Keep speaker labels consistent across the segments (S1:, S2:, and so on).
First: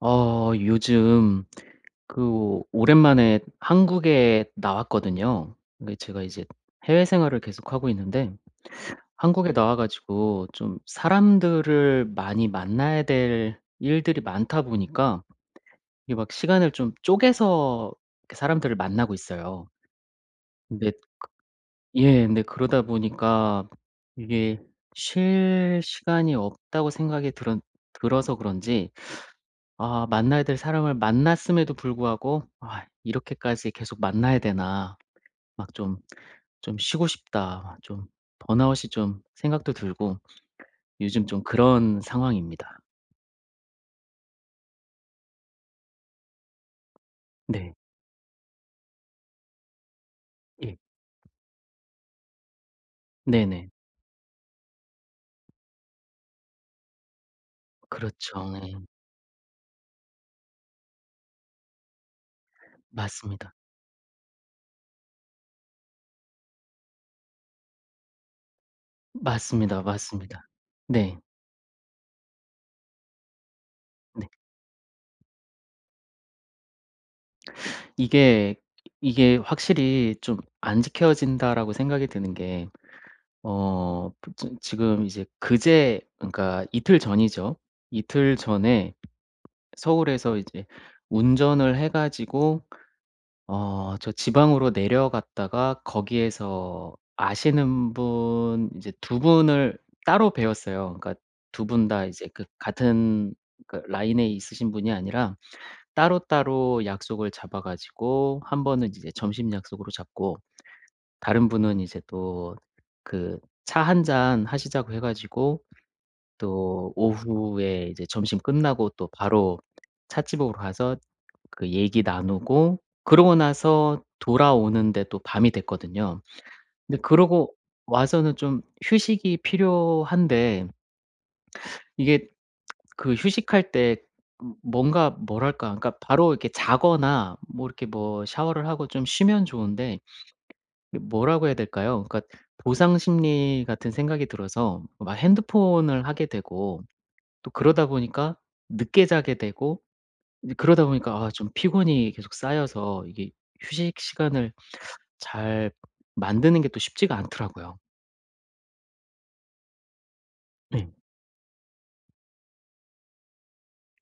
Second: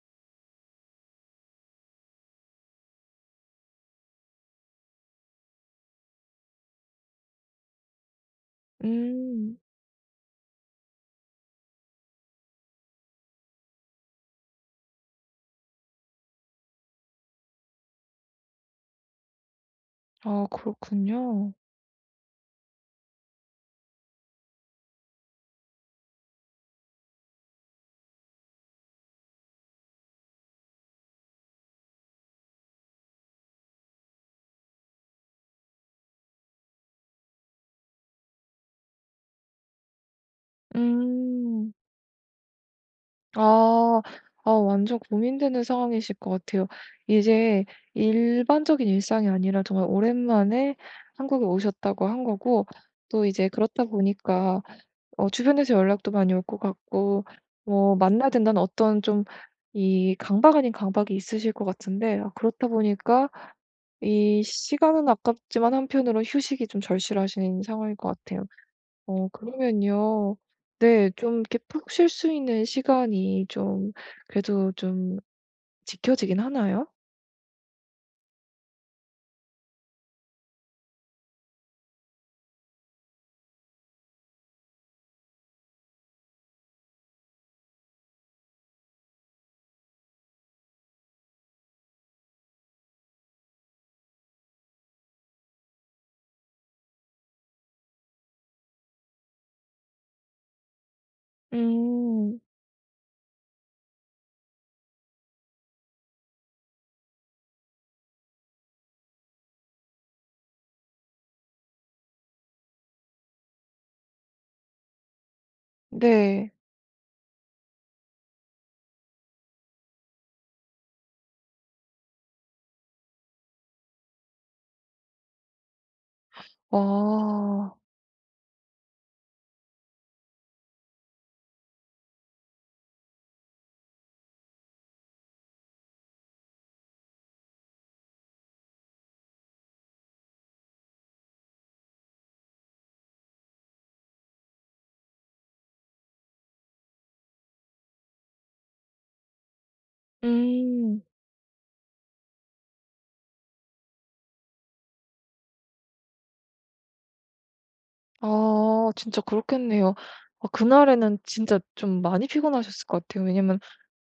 S1: 요즘 그 오랜만에 한국에 나왔거든요. 근데 제가 이제 해외 생활을 계속하고 있는데 한국에
S2: 음.
S1: 나와 가지고 좀 사람들을 많이 만나야 될 일들이 많다 보니까 이게 막 시간을 좀 쪼개서 이렇게 사람들을 만나고 있어요.
S2: 아,
S1: 근데
S2: 그렇군요.
S1: 예, 근데 그러다 보니까 이게 쉴 시간이 없다고 생각이 들은 들어서 그런지 아, 만나야 될 사람을 만났음에도 불구하고 '아 이렇게까지 계속 만나야 되나.' 막 좀 '좀 쉬고 싶다.' 좀 번아웃이 좀 생각도 들고 요즘 좀
S2: 음.
S1: 그런 상황입니다.
S2: 아. 아, 완전 고민되는 상황이실 것 같아요. 이제
S1: 네.
S2: 일반적인 일상이 아니라 정말
S1: 예.
S2: 오랜만에 한국에 오셨다고 한 거고 또 이제
S1: 네네.
S2: 그렇다 보니까 어 주변에서 연락도 많이 올 것 같고, 뭐 만나야
S1: 그렇죠.
S2: 된다는
S1: 네.
S2: 어떤 좀 이 강박 아닌 강박이 있으실 것 같은데, 아 그렇다 보니까
S1: 맞습니다.
S2: 이 시간은 아깝지만 한편으로 휴식이 좀 절실하신 상황일 것 같아요. 어
S1: 맞습니다,
S2: 그러면요.
S1: 맞습니다.
S2: 네,
S1: 네.
S2: 좀 이렇게 푹 쉴 수 있는 시간이 좀
S1: 네.
S2: 그래도 좀 지켜지긴 하나요?
S1: 이게 이게 확실히 좀 '안 지켜진다.'라고 생각이 드는 게 어 그 지 지금 이제 그제, 그러니까 이틀 전이죠. 이틀 전에 서울에서 이제 운전을 해 가지고 어 저 지방으로 내려갔다가 거기에서 아시는 분 이제 두 분을 따로 배웠어요. 그러니까 두 분 다 이제
S2: 음.
S1: 그 같은 그 라인에 있으신 분이 아니라 따로따로 약속을 잡아 가지고 한 번은 이제 점심 약속으로 잡고 다른 분은 이제 또 그 차 한 잔 하시자고 해 가지고
S2: 네.
S1: 또 오후에 이제 점심 끝나고 또 바로 찻집으로 가서 그 얘기 나누고 그러고 나서 돌아오는데 또 밤이 됐거든요. 근데 그러고
S2: 아.
S1: 와서는 좀 휴식이 필요한데 이게 그 휴식할 때 뭔가 뭐랄까, 그러니까 바로 이렇게 자거나 뭐 이렇게 뭐 샤워를 하고 좀 쉬면 좋은데 이 뭐라고 해야 될까요? 그러니까 보상 심리 같은 생각이 들어서 막 핸드폰을 하게 되고 또 그러다 보니까 늦게 자게 되고 이제 그러다
S2: 음.
S1: 보니까 아 좀 피곤이 계속 쌓여서 이게 휴식 시간을 잘 만드는 게 또 쉽지가 않더라고요.
S2: 아 진짜 그렇겠네요. 아
S1: 네,
S2: 그날에는 진짜 좀 많이 피곤하셨을 것 같아요. 왜냐면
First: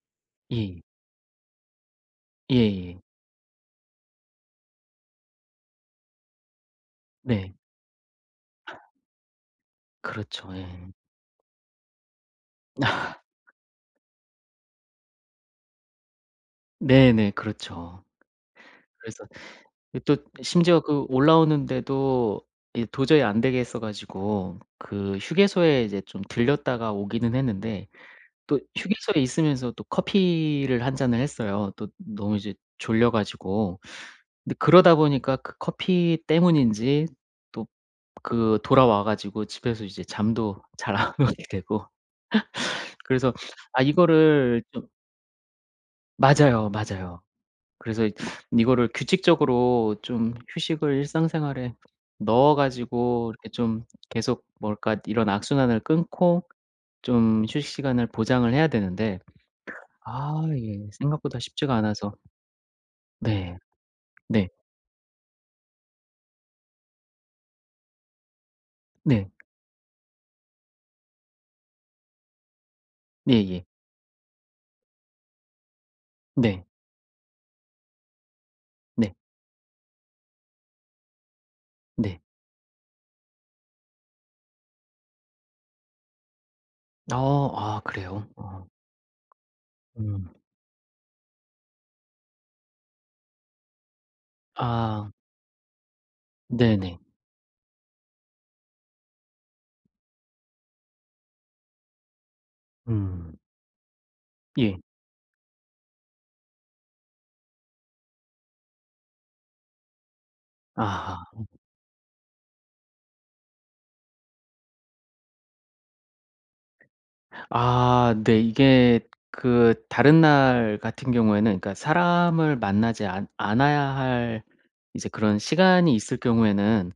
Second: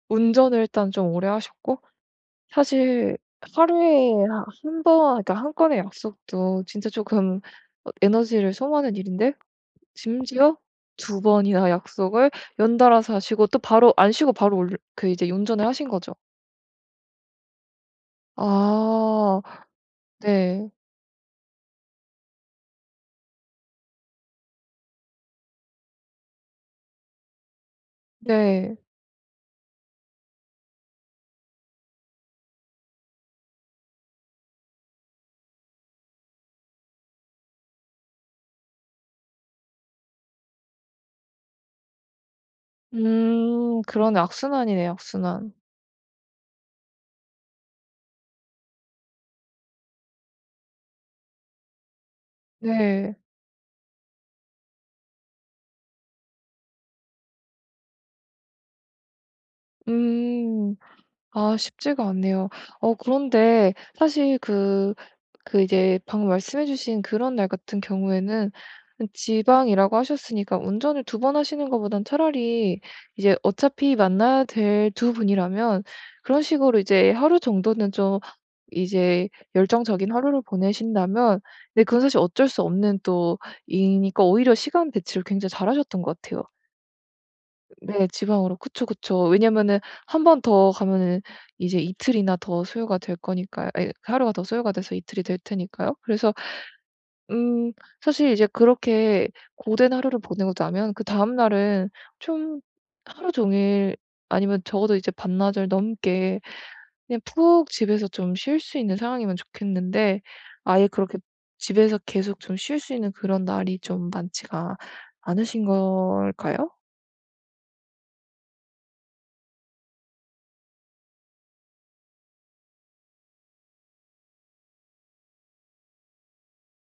S2: 운전을
S1: 예.
S2: 일단 좀 오래 하셨고,
S1: 예예.
S2: 사실 하루에 한 번, 그러니까 한 건의 약속도 진짜 조금
S1: 네.
S2: 어 에너지를 소모하는 일인데,
S1: 그렇죠.
S2: 심지어
S1: 예.
S2: 두 번이나 약속을 연달아서 하시고 또 바로 안 쉬고 바로 올 그 이제 운전을 하신 거죠?
S1: 네네. 그렇죠. 그래서
S2: 아
S1: 이 또
S2: 네.
S1: 심지어 그 올라오는데도 이 도저히 안 되겠어 가지고 그 휴게소에 이제 좀 들렸다가 오기는 했는데 또
S2: 네.
S1: 휴게소에 있으면서 또 커피를 한 잔을 했어요. 또 너무 이제 졸려 가지고. 근데 그러다 보니까 그 커피 때문인지 또 그 돌아와 가지고 집에서 이제 잠도 잘 안 오게 되고 그래서 아
S2: 그러네.
S1: 이거를 좀
S2: 악순환이네요, 악순환.
S1: 맞아요, 맞아요. 그래서 이 이거를 규칙적으로 좀 휴식을 일상생활에 넣어
S2: 네.
S1: 가지고 이렇게 좀 계속 뭘까 이런 악순환을 끊고 좀 휴식 시간을 보장을 해야 되는데 아
S2: 음.
S1: 예 생각보다
S2: 아
S1: 쉽지가
S2: 쉽지가
S1: 않아서
S2: 않네요. 어
S1: 네.
S2: 그런데 사실
S1: 네.
S2: 그 이제 방금 말씀해 주신 그런 날 같은 경우에는,
S1: 네.
S2: 지방이라고 하셨으니까 운전을 두 번 하시는 것보단 차라리 이제
S1: 예예.
S2: 어차피 만나야 될 두 분이라면 그런
S1: 네.
S2: 식으로 이제 하루 정도는 좀
S1: 네.
S2: 이제 열정적인 하루를 보내신다면, 근데 그건 사실
S1: 네.
S2: 어쩔 수 없는 또 이니까 오히려 시간 배치를 굉장히 잘하셨던 것 같아요.
S1: 어 아
S2: 네
S1: 그래요?
S2: 지방으로.
S1: 어.
S2: 그쵸, 그쵸. 왜냐면은 한
S1: 음.
S2: 번 더 가면은 이제 이틀이나 더 소요가 될 거니까요. 아니, 하루가 더 소요가 돼서
S1: 아
S2: 이틀이 될 테니까요. 그래서
S1: 네네.
S2: 음 사실 이제 그렇게 고된 하루를 보내고 나면 그다음 날은 좀 하루
S1: 음.
S2: 종일, 아니면
S1: 예.
S2: 적어도 이제 반나절 넘게 그냥 푹 집에서 좀 쉴 수 있는 상황이면 좋겠는데, 아예 그렇게
S1: 아하.
S2: 집에서 계속 좀 쉴 수 있는 그런 날이 좀 많지가 않으신 걸까요?
S1: 아 네. 이게 그 다른 날 같은 경우에는 그러니까 사람을 만나지 않 않아야 할 이제 그런 시간이 있을 경우에는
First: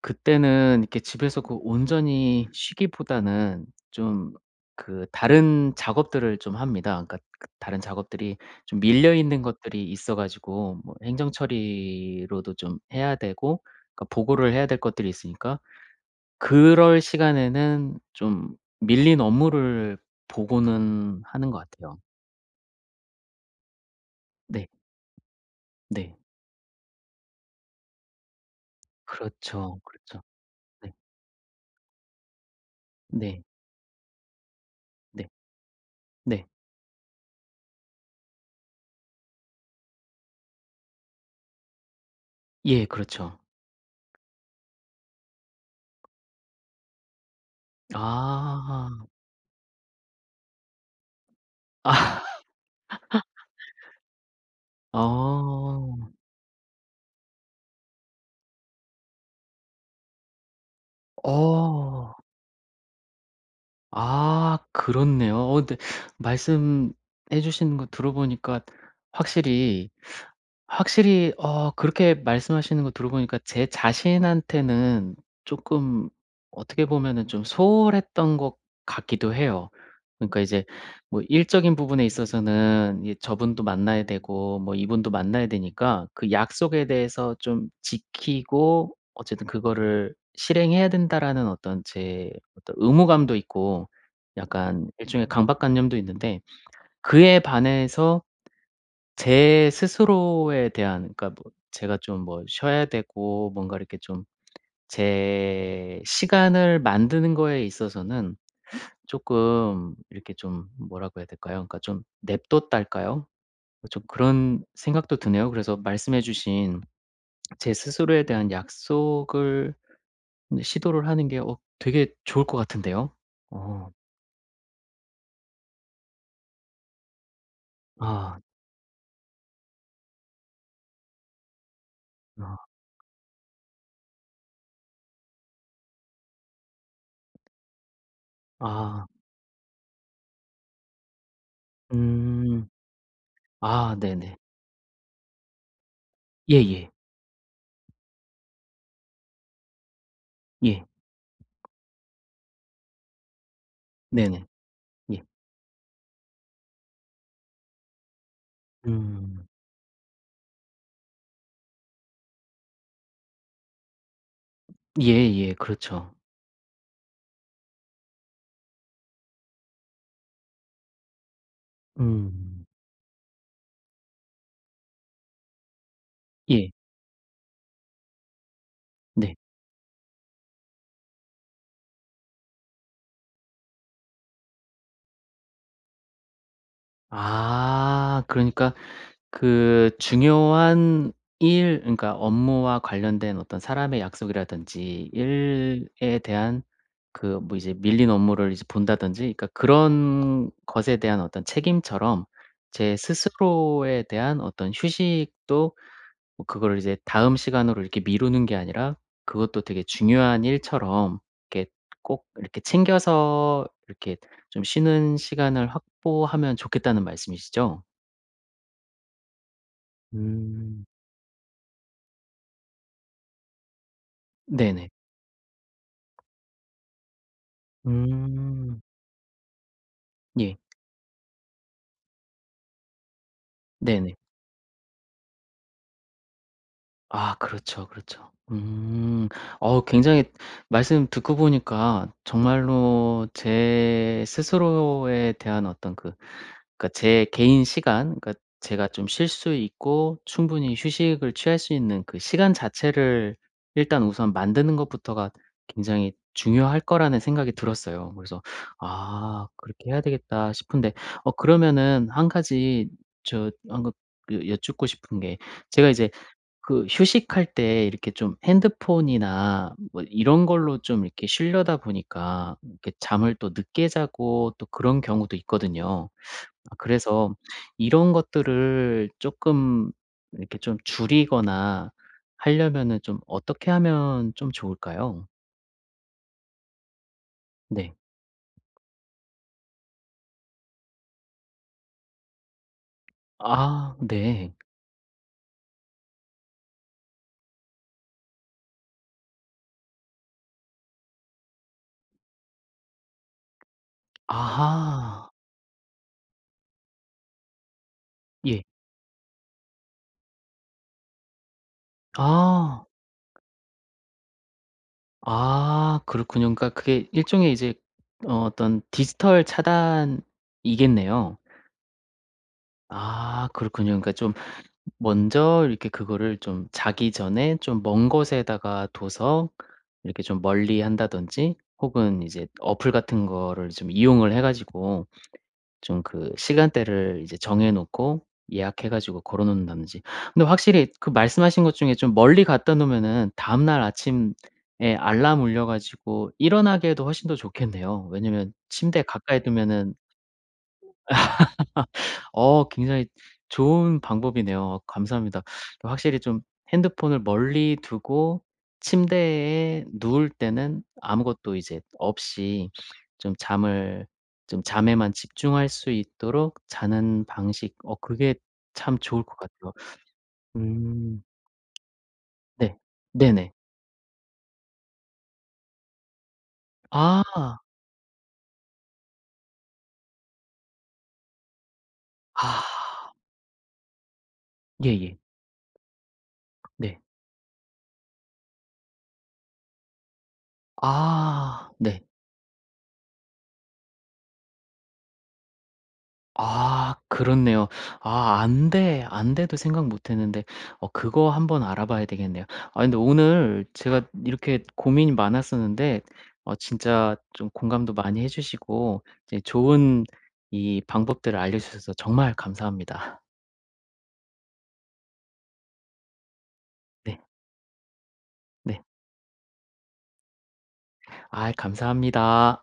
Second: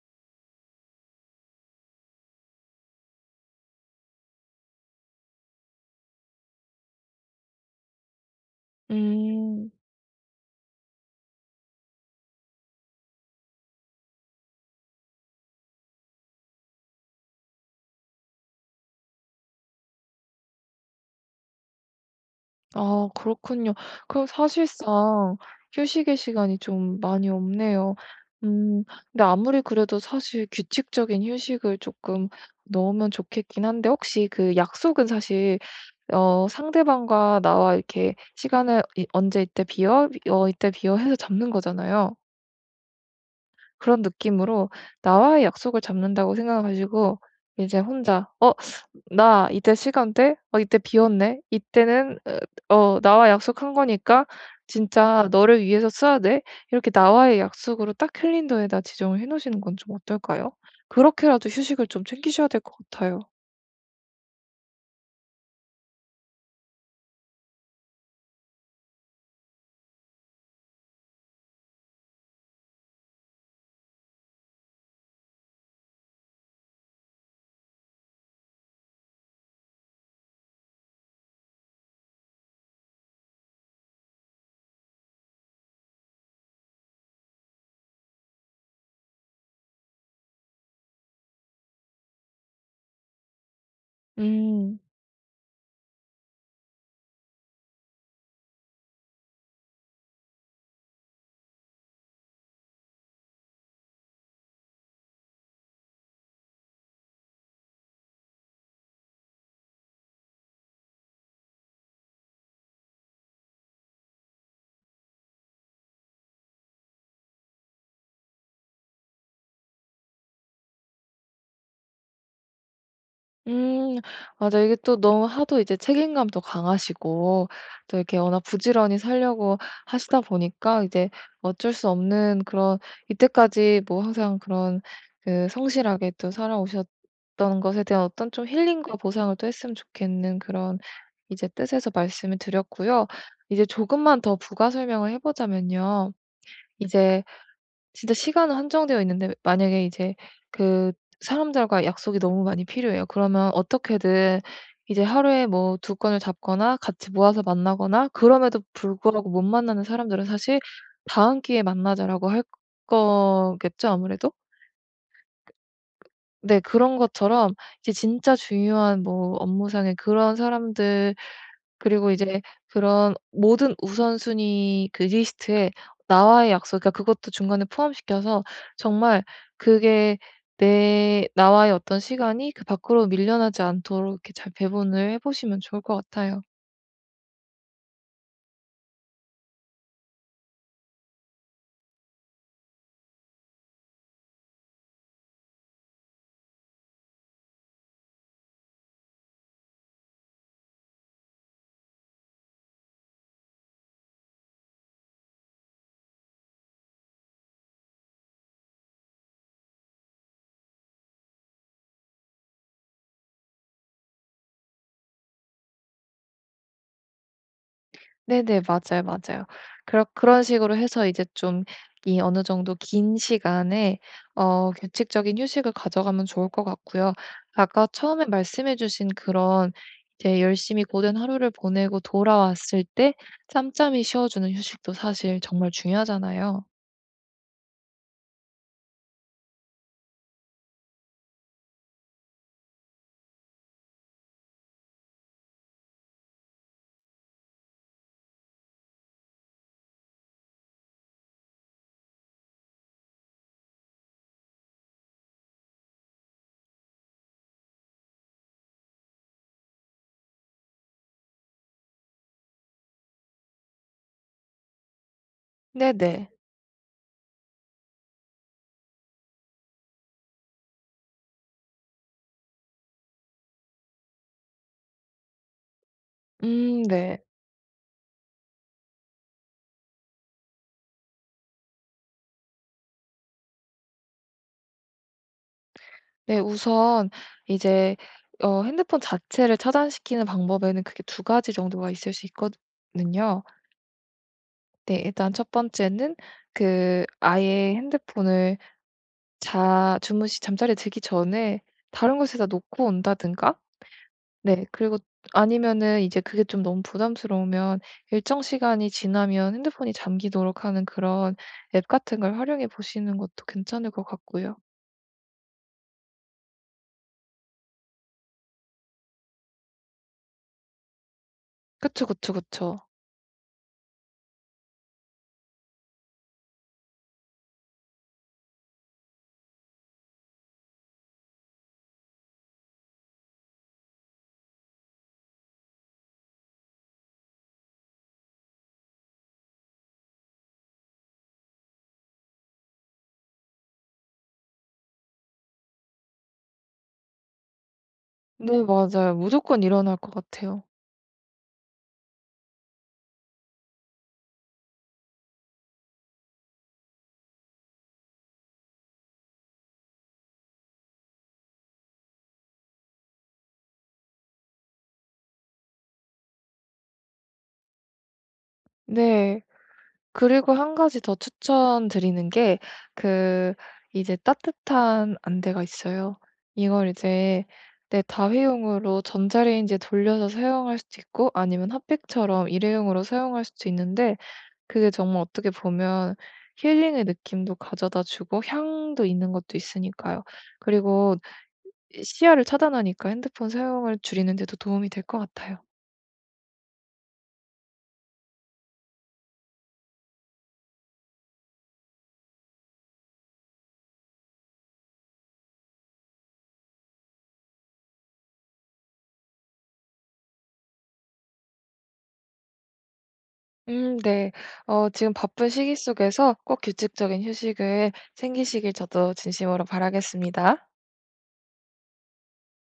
S1: 그때는 이렇게 집에서 그 온전히 쉬기보다는 좀 그 다른 작업들을 좀 합니다. 그러니까 그 다른 작업들이 좀 밀려 있는
S2: 음.
S1: 것들이 있어 가지고 뭐 행정 처리로도 좀 해야 되고 그러니까 보고를 해야 될 것들이 있으니까 그럴 시간에는 좀 밀린 업무를 보고는 하는 것 같아요.
S2: 아 그렇군요. 그럼
S1: 네.
S2: 사실상
S1: 네.
S2: 휴식의 시간이 좀 많이 없네요. 음. 근데 아무리
S1: 그렇죠.
S2: 그래도
S1: 그렇죠.
S2: 사실
S1: 네.
S2: 규칙적인 휴식을 조금 넣으면
S1: 네.
S2: 좋겠긴 한데, 혹시 그 약속은
S1: 네.
S2: 사실
S1: 네.
S2: 어 상대방과 나와 이렇게 시간을, 이 "언제 이때 비어? 어 이때 비어." 해서 잡는 거잖아요.
S1: 예 그렇죠.
S2: 그런 느낌으로 나와의 약속을 잡는다고 생각하시고 이제 혼자 "어?
S1: 아.
S2: 나 이때 시간 대 어 이때 비었네. 이때는
S1: 아.
S2: 어, 나와 약속한 거니까 진짜 너를 위해서
S1: 어.
S2: 써야 돼." 이렇게 나와의 약속으로 딱 캘린더에다 지정을 해 놓으시는 건 좀 어떨까요? 그렇게라도 휴식을 좀
S1: 어.
S2: 챙기셔야 될 것 같아요.
S1: 아 그렇네요. 어 근데 말씀해 주시는 거 들어보니까 확실히 확실히 어 그렇게 말씀하시는 거 들어보니까 제 자신한테는 쪼끔 어떻게 보면은 좀 소홀했던 것 같기도 해요. 그러니까 이제 뭐 일적인 부분에 있어서는 이 저분도 만나야 되고 뭐 이분도 만나야 되니까 그 약속에 대해서 좀 지키고 어쨌든 '그거를 실행해야 된다.'라는 어떤 제 어떤 의무감도 있고
S2: 음.
S1: 약간 일종의 강박관념도 있는데 그에 반해서 제 스스로에 대한 그러니까 뭐 제가 좀 뭐 쉬어야 되고 뭔가 이렇게 좀 제 시간을 만드는 거에 있어서는 조금 이렇게 좀 뭐라고 해야 될까요? 그러니까 좀 냅뒀달까요 좀 그런 생각도 드네요. 그래서 말씀해 주신 제 스스로에 대한 약속을 시도를 하는 게 어 되게 좋을 것 같은데요. 어.
S2: 음. 맞아. 이게 또 너무 하도 이제 책임감도 강하시고 또 이렇게
S1: 아.
S2: 워낙 부지런히 살려고 하시다 보니까 이제 어쩔 수 없는
S1: 아.
S2: 그런, 이때까지 뭐 항상 그런 그 성실하게 또 살아오셨던 것에 대한 어떤 좀 힐링과
S1: 아.
S2: 보상을 또 했으면 좋겠는 그런 이제 뜻에서 말씀을
S1: 음.
S2: 드렸고요. 이제
S1: 아
S2: 조금만
S1: 네네.
S2: 더 부가 설명을 해 보자면요.
S1: 예예. 예.
S2: 이제 진짜 시간은 한정되어 있는데, 만약에 이제
S1: 예,
S2: 그 사람들과 약속이 너무 많이 필요해요. 그러면 어떻게든
S1: 네네.
S2: 이제
S1: 예.
S2: 하루에 뭐 두 건을 잡거나 같이 모아서 만나거나, 그럼에도 불구하고 못
S1: 음.
S2: 만나는 사람들은 사실 "다음 기회에 만나자."라고 할 거겠죠, 아무래도?
S1: 예예. 그렇죠.
S2: 네. 그런 것처럼 이제 진짜 중요한 뭐 업무상의 그런 사람들, 그리고 이제
S1: 음.
S2: 그런 모든 우선순위 그 리스트에 나와의
S1: 예.
S2: 약속, 그러니까 그것도 중간에 포함시켜서 정말
S1: 네.
S2: 그게 내 나와의 어떤 시간이 그 밖으로 밀려나지 않도록 이렇게 잘 배분을 해 보시면 좋을 것 같아요.
S1: 아 그러니까 그 중요한 일 그러니까 업무와 관련된 어떤 사람의 약속이라든지 일에 대한 그 뭐 이제 밀린 업무를 이제 본다든지 그러니까 그런 것에 대한 어떤 책임처럼 제 스스로에 대한 어떤 휴식도 뭐 그거를 이제 다음 시간으로 이렇게 미루는 게 아니라 그것도 되게 중요한 일처럼 이렇게 꼭 이렇게 챙겨서 이렇게 좀 쉬는 시간을 확보하면 좋겠다는 말씀이시죠?
S2: 네네. 맞아요, 맞아요. 그렇 그런 식으로
S1: 음.
S2: 해서 이제 좀 이 어느 정도 긴 시간에 어
S1: 네네.
S2: 규칙적인 휴식을 가져가면 좋을 것 같고요. 아까 처음에 말씀해
S1: 음.
S2: 주신 그런 이제
S1: 예.
S2: 열심히 고된 하루를 보내고 돌아왔을 때 짬짬이
S1: 네네.
S2: 쉬어 주는 휴식도 사실 정말 중요하잖아요.
S1: 아 그렇죠, 그렇죠. 음. 어 굉장히 말씀 듣고 보니까 정말로 제 스스로에 대한 어떤 그 그러니까 제 개인 시간 그러니까 제가 좀 쉴 수 있고 충분히 휴식을 취할 수 있는 그 시간 자체를 일단 우선 만드는 것부터가 굉장히 중요할 거라는 생각이 들었어요. 그래서 '아 그렇게 해야 되겠다.' 싶은데 어 그러면은 한 가지 저한금그 여쭙고 싶은 게 제가 이제
S2: 네네.
S1: 그 휴식할 때 이렇게 좀 핸드폰이나 뭐 이런 걸로 좀 이렇게 쉬려다 보니까 이렇게 잠을 또 늦게 자고 또 그런 경우도 있거든요. 아
S2: 네.
S1: 그래서 이런 것들을 조금 이렇게 좀 줄이거나 하려면은 좀 어떻게 하면 좀 좋을까요?
S2: 네 우선
S1: 네.
S2: 이제 어 핸드폰 자체를 차단시키는 방법에는 크게 두 가지 정도가 있을 수 있거든요.
S1: 아 네.
S2: 네. 일단 첫 번째는 그 아예 핸드폰을 자 주무시 잠자리에 들기 전에 다른 곳에다 놓고 온다든가, 네 그리고
S1: 아하.
S2: 아니면은 이제 그게 좀 너무 부담스러우면 일정
S1: 예.
S2: 시간이 지나면 핸드폰이 잠기도록 하는 그런 앱 같은 걸 활용해
S1: 아.
S2: 보시는 것도 괜찮을 것 같고요.
S1: 아 그렇군요. 그러니까 그게 일종의 이제 어 어떤 디지털 차단이겠네요.
S2: 그쵸, 그쵸, 그쵸.
S1: 아 그렇군요. 그러니까 좀 먼저 이렇게 그거를 좀 자기 전에 좀 먼 곳에다가 둬서 이렇게 좀 멀리한다든지 혹은 이제 어플 같은 거를 좀 이용을 해 가지고 좀 그 시간대를 이제 정해 놓고 예약해 가지고 걸어 놓는다든지. 근데 확실히 그 말씀하신 것 중에 좀 멀리 갖다 놓으면은 다음날 아침에 알람 울려 가지고 일어나기에도 훨씬 더 좋겠네요. 왜냐면
S2: 네
S1: 침대
S2: 맞아요.
S1: 가까이
S2: 무조건
S1: 두면은
S2: 일어날 것 같아요.
S1: 어 굉장히 좋은 방법이네요. 감사합니다. 확실히 좀 핸드폰을 멀리 두고 침대에 누울 때는 아무것도 이제 없이 좀 잠을 좀 잠에만 집중할 수 있도록 자는 방식 어 그게 참 좋을 것
S2: 네.
S1: 같아요.
S2: 그리고 한 가지 더
S1: 음
S2: 추천드리는 게
S1: 네. 네네.
S2: 그 이제 따뜻한 안대가 있어요. 이걸
S1: 아.
S2: 이제 내 다회용으로 전자레인지에 돌려서 사용할 수도 있고 아니면 핫팩처럼
S1: 아.
S2: 일회용으로 사용할 수도 있는데, 그게
S1: 예예.
S2: 정말 어떻게 보면
S1: 네.
S2: 힐링의 느낌도 가져다 주고 향도 있는 것도 있으니까요. 그리고
S1: 아 네.
S2: 시야를 차단하니까 핸드폰 사용을 줄이는 데도 도움이 될 것 같아요.
S1: 아 그렇네요. 아 안 돼. 안 돼도 생각 못 했는데 어 그거 한번 알아봐야 되겠네요. 아 근데 오늘 제가 이렇게 고민이 많았었는데 어 진짜 좀 공감도 많이 해 주시고 이제 좋은 이 방법들을 알려 주셔서 정말 감사합니다.
S2: 네. 어 지금 바쁜 시기 속에서 꼭
S1: 네.
S2: 규칙적인 휴식을 챙기시길
S1: 네.
S2: 저도 진심으로 바라겠습니다.
S1: 아 감사합니다.